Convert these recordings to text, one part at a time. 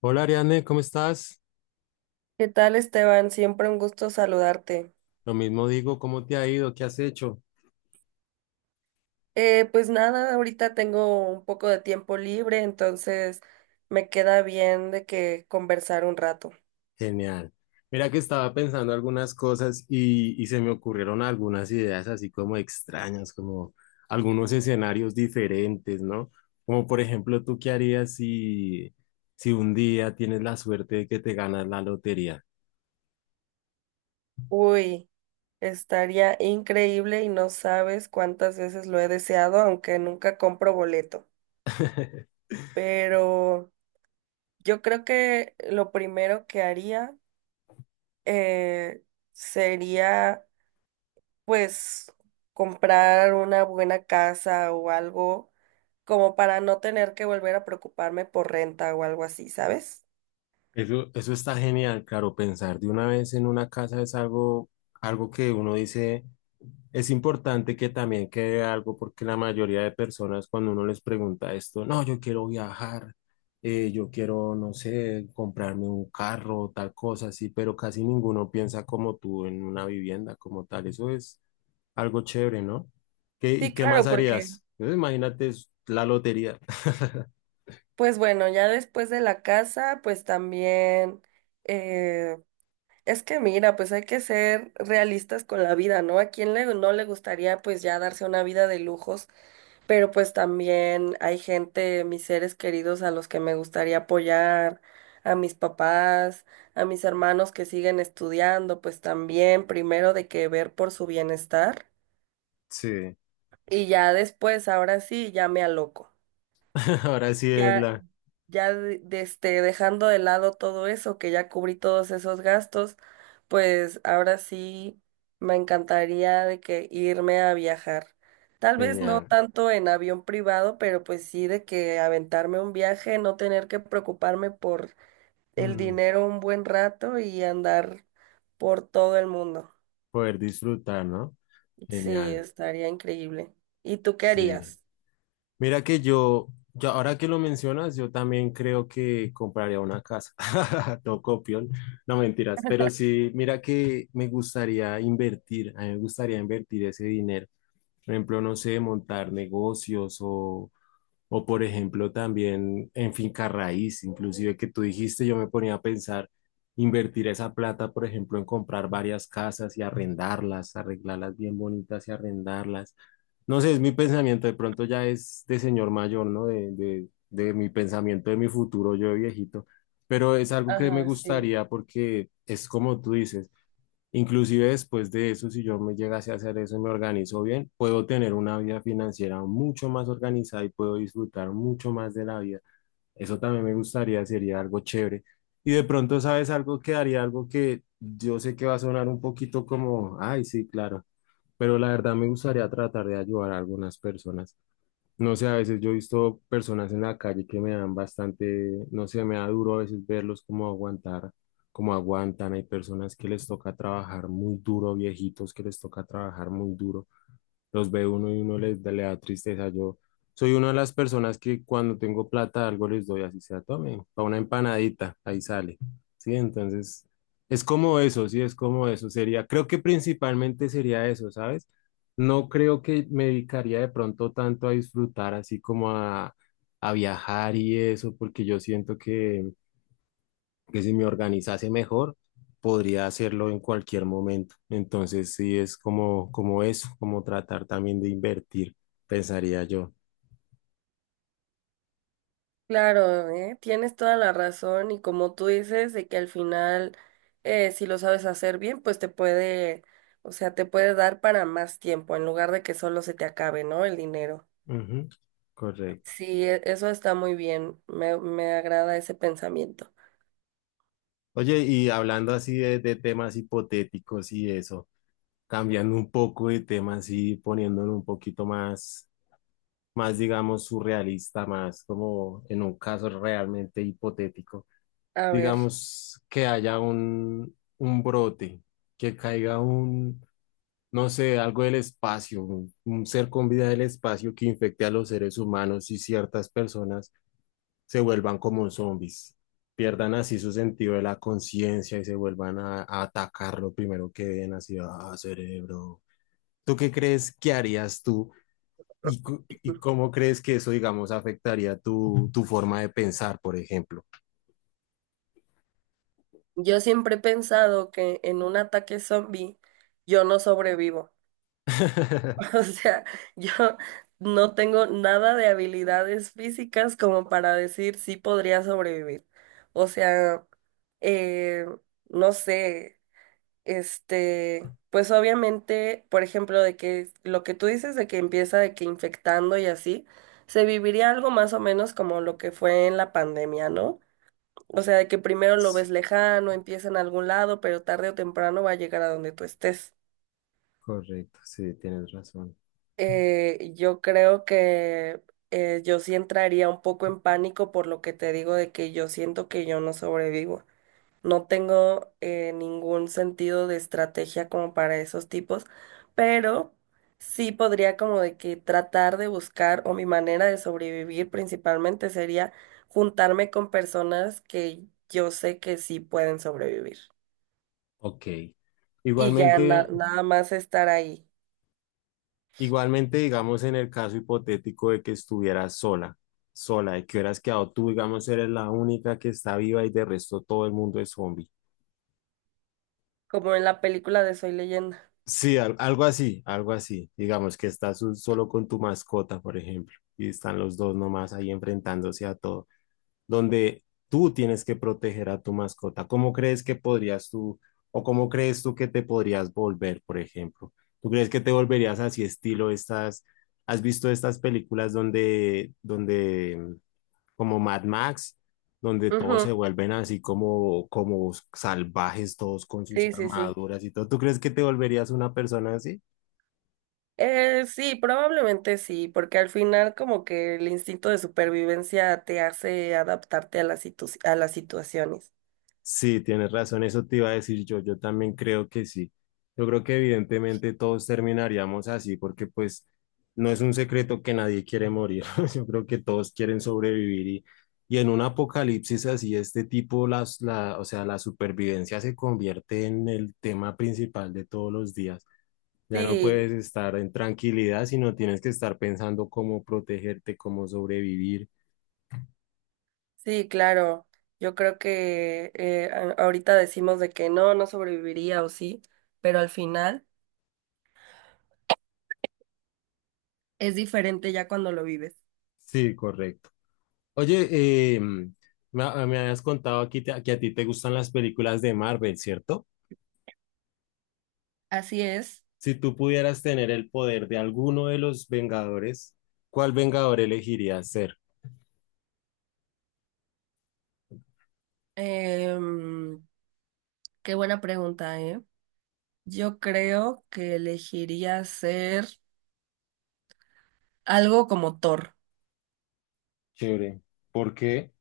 Hola Ariane, ¿cómo estás? ¿Qué tal, Esteban? Siempre un gusto saludarte. Lo mismo digo, ¿cómo te ha ido? ¿Qué has hecho? Pues nada, ahorita tengo un poco de tiempo libre, entonces me queda bien de que conversar un rato. Genial. Mira que estaba pensando algunas cosas y se me ocurrieron algunas ideas así como extrañas, como algunos escenarios diferentes, ¿no? Como por ejemplo, ¿tú qué harías si un día tienes la suerte de que te ganas la lotería? Uy, estaría increíble y no sabes cuántas veces lo he deseado, aunque nunca compro boleto. Pero yo creo que lo primero que haría eh, sería pues comprar una buena casa o algo como para no tener que volver a preocuparme por renta o algo así, ¿sabes? Eso está genial, claro, pensar de una vez en una casa es algo que uno dice. Es importante que también quede algo porque la mayoría de personas cuando uno les pregunta esto, no, yo quiero viajar, yo quiero, no sé, comprarme un carro, tal cosa así, pero casi ninguno piensa como tú en una vivienda como tal. Eso es algo chévere, ¿no? ¿Qué, y Sí, qué más claro, porque harías? Imagínate, es la lotería. pues bueno, ya después de la casa, pues también eh, es que mira, pues hay que ser realistas con la vida, ¿no? ¿A quién le, no le gustaría pues ya darse una vida de lujos? Pero pues también hay gente, mis seres queridos a los que me gustaría apoyar, a mis papás, a mis hermanos que siguen estudiando, pues también primero de que ver por su bienestar Sí, y ya después, ahora sí, ya me aloco. ahora sí es Ya, la... dejando de lado todo eso, que ya cubrí todos esos gastos, pues ahora sí me encantaría de que irme a viajar. Tal vez no Genial. tanto en avión privado, pero pues sí de que aventarme un viaje, no tener que preocuparme por el Mm, dinero un buen rato y andar por todo el mundo. poder disfrutar, ¿no? Sí, Genial. estaría increíble. ¿Y tú qué Sí. harías? Mira que yo, ahora que lo mencionas, yo también creo que compraría una casa. No copión, no mentiras, pero sí, mira que me gustaría invertir, a mí me gustaría invertir ese dinero. Por ejemplo, no sé, montar o por ejemplo, también en finca raíz, inclusive que tú dijiste, yo me ponía a pensar invertir esa plata, por ejemplo, en comprar varias casas y arrendarlas, arreglarlas bien bonitas y arrendarlas. No sé, es mi pensamiento, de pronto ya es de señor mayor, ¿no? De mi pensamiento, de mi futuro, yo de viejito. Pero es algo que me Ajá, sí. gustaría porque es como tú dices. Inclusive después de eso, si yo me llegase a hacer eso y me organizo bien, puedo tener una vida financiera mucho más organizada y puedo disfrutar mucho más de la vida. Eso también me gustaría, sería algo chévere. Y de pronto, ¿sabes algo que haría? Algo que yo sé que va a sonar un poquito como, ay, sí, claro, pero la verdad me gustaría tratar de ayudar a algunas personas. No sé, a veces yo he visto personas en la calle que me dan bastante, no sé, me da duro a veces verlos como aguantar, como aguantan. Hay personas que les toca trabajar muy duro, viejitos que les toca trabajar muy duro, los ve uno y uno le da tristeza. Yo soy una de las personas que cuando tengo plata algo les doy, así sea, tomen, para una empanadita, ahí sale. Sí, entonces es como eso, sí, es como eso. Sería, creo que principalmente sería eso, ¿sabes? No creo que me dedicaría de pronto tanto a disfrutar así como a viajar y eso, porque yo siento que si me organizase mejor, podría hacerlo en cualquier momento. Entonces, sí, es como, como eso, como tratar también de invertir, pensaría yo. Claro, ¿eh? Tienes toda la razón y como tú dices, de que al final, si lo sabes hacer bien, pues te puede, o sea, te puede dar para más tiempo en lugar de que solo se te acabe, ¿no? El dinero. Ujú, correcto. Sí, eso está muy bien, me agrada ese pensamiento. Oye, y hablando así de temas hipotéticos y eso, cambiando un poco de temas y poniéndolo un poquito más, digamos, surrealista, más como en un caso realmente hipotético, A ver, digamos que haya un brote, que caiga un, no sé, algo del espacio, un ser con vida del espacio que infecte a los seres humanos y ciertas personas se vuelvan como zombies, pierdan así su sentido de la conciencia y se vuelvan a atacar lo primero que ven, así, ah, cerebro. ¿Tú qué crees que harías tú y cómo crees que eso, digamos, afectaría tu forma de pensar, por ejemplo? yo siempre he pensado que en un ataque zombie yo no sobrevivo. O sea, yo no tengo nada de habilidades físicas como para decir si podría sobrevivir. O sea, eh, no sé, este, pues obviamente, por ejemplo, de que lo que tú dices de que empieza de que infectando y así, se viviría algo más o menos como lo que fue en la pandemia, ¿no? O sea, de que primero lo ves Sí, lejano, empieza en algún lado, pero tarde o temprano va a llegar a donde tú estés. correcto, sí, tienes razón. Yo creo que yo sí entraría un poco en pánico por lo que te digo de que yo siento que yo no sobrevivo. No tengo ningún sentido de estrategia como para esos tipos, pero sí podría como de que tratar de buscar o mi manera de sobrevivir principalmente sería juntarme con personas que yo sé que sí pueden sobrevivir Ok. y ya Igualmente. nada más estar ahí, Igualmente, digamos, en el caso hipotético de que estuvieras sola, de que hubieras quedado tú, digamos, eres la única que está viva y de resto todo el mundo es zombie. como en la película de Soy Leyenda. Sí, algo así, algo así. Digamos que estás solo con tu mascota, por ejemplo, y están los dos nomás ahí enfrentándose a todo, donde tú tienes que proteger a tu mascota. ¿Cómo crees que podrías tú, o cómo crees tú que te podrías volver, por ejemplo? ¿Tú crees que te volverías así estilo estas, has visto estas películas donde, como Mad Max, donde todos Ujú, se vuelven así como, como salvajes, todos con sus sí, sí, sí. armaduras y todo? ¿Tú crees que te volverías una persona así? Sí, probablemente sí, porque al final como que el instinto de supervivencia te hace adaptarte a a las situaciones. Sí, tienes razón, eso te iba a decir yo, yo también creo que sí. Yo creo que evidentemente todos terminaríamos así porque pues no es un secreto que nadie quiere morir, yo creo que todos quieren sobrevivir y en un apocalipsis así, este tipo, o sea, la supervivencia se convierte en el tema principal de todos los días. Ya no Sí, puedes estar en tranquilidad, sino tienes que estar pensando cómo protegerte, cómo sobrevivir. sí, claro. Yo creo que ahorita decimos de que no, no sobreviviría o sí, pero al final es diferente ya cuando lo vives. Sí, correcto. Oye, me habías contado aquí que a ti te gustan las películas de Marvel, ¿cierto? Así es. Si tú pudieras tener el poder de alguno de los Vengadores, ¿cuál Vengador elegirías ser? Em, qué buena pregunta, ¿eh? Yo creo que elegiría ser algo como Thor. Chévere. ¿Por qué?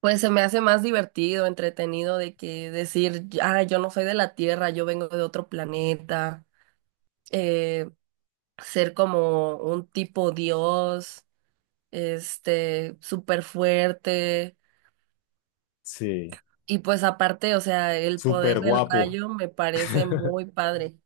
Pues se me hace más divertido, entretenido de que decir, ah, yo no soy de la Tierra, yo vengo de otro planeta, eh, ser como un tipo dios, este, súper fuerte, Sí, y pues aparte, o sea, el súper poder del guapo. rayo me parece muy padre.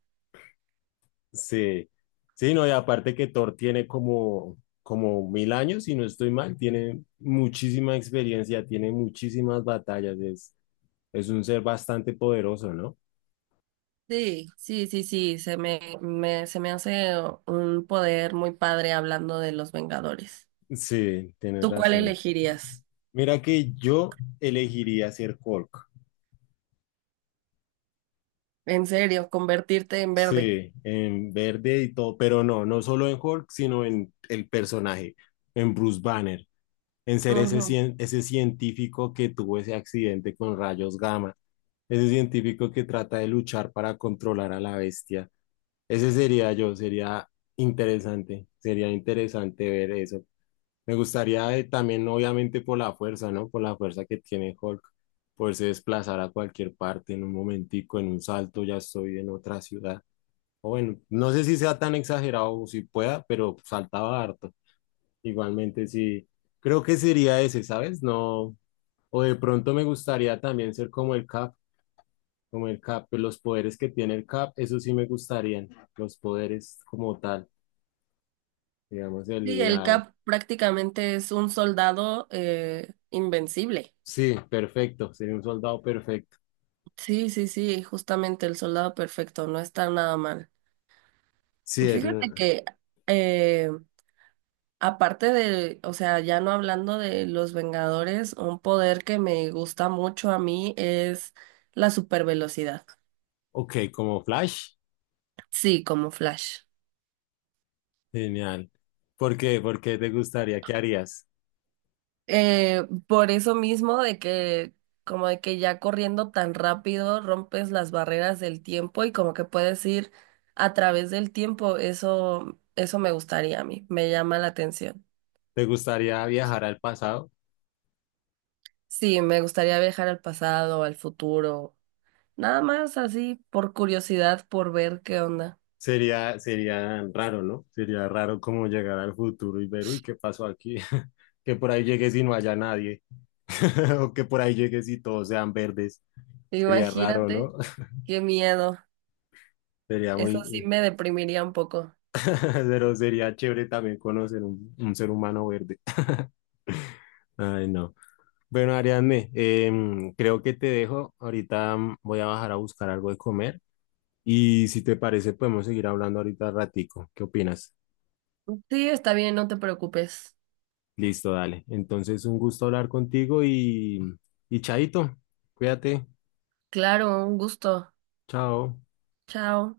Sí, sí, no, y aparte que Thor tiene como, como 1000 años, si no estoy mal, tiene muchísima experiencia, tiene muchísimas batallas, es un ser bastante poderoso, ¿no? Sí, sí, sí, sí, se me hace un poder muy padre hablando de los Vengadores. Sí, tienes ¿Tú cuál razón. elegirías? Mira que yo elegiría ser Hulk. En serio, convertirte en verde. Sí, en verde y todo, pero no, no solo en Hulk, sino en el personaje, en Bruce Banner, en ser ese, Ujú. Ese científico que tuvo ese accidente con rayos gamma, ese científico que trata de luchar para controlar a la bestia. Ese sería yo, sería interesante ver eso. Me gustaría también, obviamente, por la fuerza, ¿no? Por la fuerza que tiene Hulk, poderse desplazar a cualquier parte en un momentico, en un salto, ya estoy en otra ciudad. O bueno, no sé si sea tan exagerado o si pueda, pero saltaba harto. Igualmente, sí, creo que sería ese, ¿sabes? No, o de pronto me gustaría también ser como el Cap, pues, los poderes que tiene el Cap, eso sí me gustarían, los poderes como tal, digamos, Sí, el, el la... Cap prácticamente es un soldado invencible. Sí, perfecto, sería un soldado perfecto. Sí, sí, sí, justamente el soldado perfecto, no está nada mal. Sí, Y fíjate el. que, eh, aparte de, o sea, ya no hablando de los Vengadores, un poder que me gusta mucho a mí es la supervelocidad. Ok, como Flash. Sí, como Flash. Genial. ¿Por qué? ¿Por qué te gustaría? ¿Qué harías? Por eso mismo de que como de que ya corriendo tan rápido rompes las barreras del tiempo y como que puedes ir a través del tiempo, eso me gustaría a mí, me llama la atención. ¿Te gustaría viajar al pasado? Sí, me gustaría viajar al pasado, al futuro, nada más así por curiosidad, por ver qué onda. Sería, sería raro, ¿no? Sería raro como llegar al futuro y ver, uy, ¿qué pasó aquí? Que por ahí llegues y no haya nadie. O que por ahí llegues y todos sean verdes. Sería raro, Imagínate, ¿no? qué miedo. Sería Eso sí muy... me deprimiría un poco. Pero sería chévere también conocer un ser humano verde. Ay, no. Bueno, Ariadne, creo que te dejo. Ahorita voy a bajar a buscar algo de comer. Y si te parece, podemos seguir hablando ahorita ratico. ¿Qué opinas? Sí, está bien, no te preocupes. Listo, dale. Entonces, un gusto hablar contigo y chaito, cuídate. Claro, un gusto. Chao. Chao.